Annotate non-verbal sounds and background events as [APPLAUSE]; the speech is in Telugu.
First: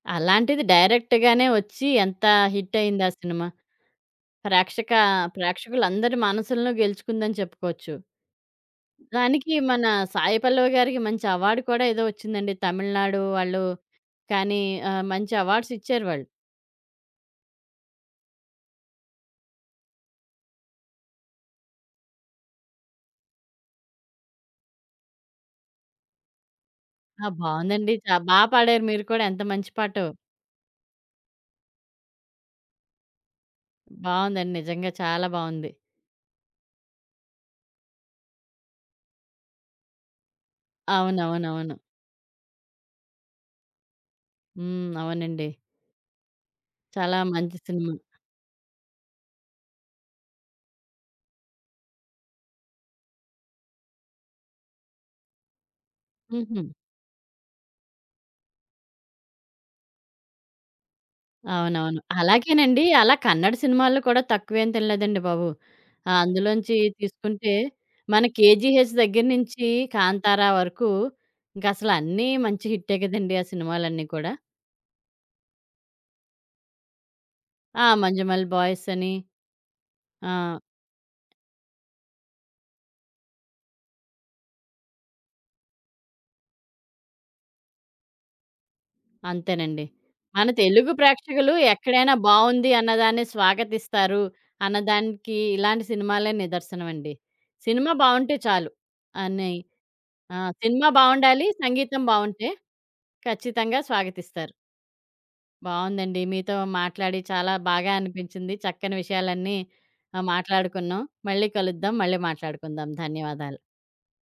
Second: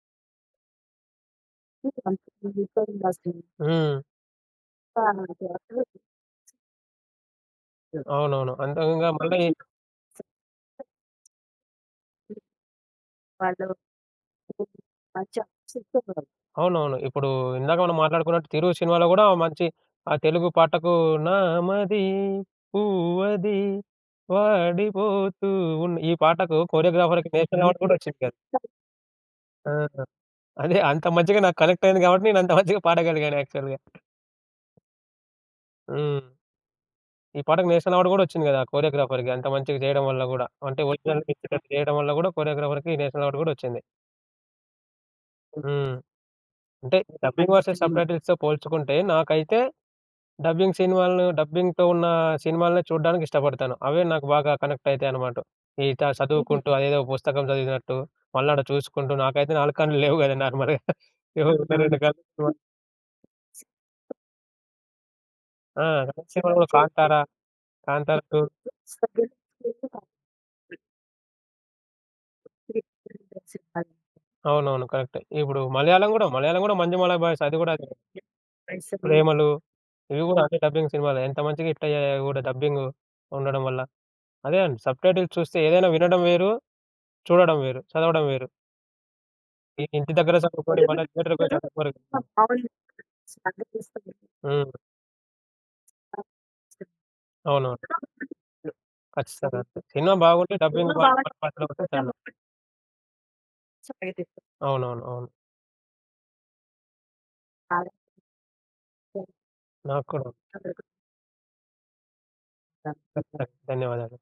అలాంటిది డైరెక్ట్‌గానే వచ్చి ఎంత హిట్ అయింది ఆ సినిమా. ప్రేక్షక హ్మ్. ప్రేక్షకులందరి మనసులను గెలుచుకుందని చెప్పుకోవచ్చు. అవునవును. అంతకంగా మళ్ళీ దానికి మన 'సాయి పల్లవి' గారికి మంచి అవార్డ్ కూడా ఏదో వచ్చిందండి. తమిళనాడు వాళ్ళు కానీ ఆహ్, మంచి అవార్డ్స్ ఇచ్చారువాళ్ళు. అవునవును. ఇప్పుడు ఇందాక మనం మాట్లాడుకున్నట్టు 'తిరు' సినిమాలో కూడా మంచి ఆహ్, తెలుగు పాటకు నామది పువ్వది వాడిపోతూ ఉన్ ఈ పాటకు ఆ! కొరియోగ్రాఫర్‌కి నేషనల్ అవార్డ్ బావుందండి. కూడా చా వచ్చింది. బా పాడారు మీరు కూడా ఎంత మంచి ఆ! పాటో. అదే. అంత మంచిగా నాకు కనెక్టయ్యింది [GIGGLES] కాబట్టి, నేను అంత మంచిగా పాడగలిగాను యాక్చువల్‌‌గా. బావుందండి. నిజంగా, చాలా బావుంది. హ్మ్. ఈ పాటకి నేషనల్ అవార్డ్ కూడా వచ్చింది కదా! కొరియోగ్రాఫర్‌‌కి అంత మంచిగా చేయడం వల్ల గూడా. అంటే ఒరిజినల్ అవునవును. టిప్పిటపి అవును. చేయడం వల్ల గూడా కొరియోగ్రాఫర్‌కి నేషనల్ అవార్డ్ గూడా వచ్చింది. హ్మ్. అవునండి. హ్మ్. అంటే చాలా డబ్బింగ్ మంచి వర్సెస్ సినిమా. సబ్‌టైటిల్స్‌తో పోల్చుకుంటే, నాకైతే డబ్బింగ్ సినిమాలను డబ్బింగ్‌తో ఉన్న సినిమాలనే చూడడానికి ఇష్టపడతాను. అవే నాకు బాగా కనెక్ట్ అయితాయనమాట. ఈట చదువుకుంటూ హుహు. అదేదో పుస్తకం చదివినట్టు, మళ్ళాడ చూసుకుంటూ నాకైతే 4 కండ్లు లేవు గదా! నార్మల్‌గా. [CHUCKLES] ఏవో ఉన్న 2 అవునవును. కళ్ళు ఉత్తవే. అలాగేనండి, అలా కన్నడ సినిమాల్లో కూడా తక్కువేం తినలేదండి బాబు. ఆ! ఆహ్, సినిమా అందులోంచి 'కాంతారా', తీసుకుంటే 'కాంతారా మన టూ.' 'కేజీహెచ్' దగ్గర నుంచి 'కాంతార' వరకు ఇంకసలు అన్నీ మంచి హిట్టె కదండీ! ఆ సినిమాలన్నీ కూడా. అవునవును. కరెక్టే. ఇప్పుడు మలయాళం గూడా మలయాళం గూడా 'మంజుమాలా బాయ్స్' అది గూడా ఆ! కరెక్టే. 'మంజుమల్ బాయ్స్' అని. ప్రేమలు ఇవి ఆ! గూడా అంటే డబ్బింగ్ సినిమాలే. ఎంత మంచిగా హిట్టయ్యాయో అవి గూడా డబ్బింగు ఉండడం వల్ల. అదే. సబ్‌టైటిల్స్ చూస్తే ఏదైనా వినడం వేరు, చూడడం వేరు, చదవడం వేరు. ఈ అంతేనండి. ఇంటి దగ్గర మన చదువుకోరు. తెలుగు బడి దగ్గర ప్రేక్షకులు చదువుకోరు. ఎక్కడైనా బావుంది అన్నదాన్నే స్వాగతిస్తారు, హ్మ్. అన్నదానికి ఇలాంటి సినిమాలే నిదర్శనమండి. అవునా? సినిమా బావుంటే చాలు అనయ్ ఖచ్చితంగా. సినిమా ఆ! బాగుంటే సినిమా డబ్బింగ్ బావుండాలి. పోరపాటులో కూడా సంగీతం తేడా ఉండదు. బావుంటే ఖచ్చితంగా స్వాగతిస్తారు. అవునవును. అవును. బావుందండి. మీతో మాట్లాడి చాలా బాగా అనిపించింది. చక్కని విషయాలన్నీ ఆహ్, నాక్కూడా. మాట్లాడుకున్నాం. మళ్ళీ కలుద్దాం, మళ్ళీ ధ మాట్లాడుకుందాం. ధ ధ ధన్యవాదాలు. ధన్యవాదాలు.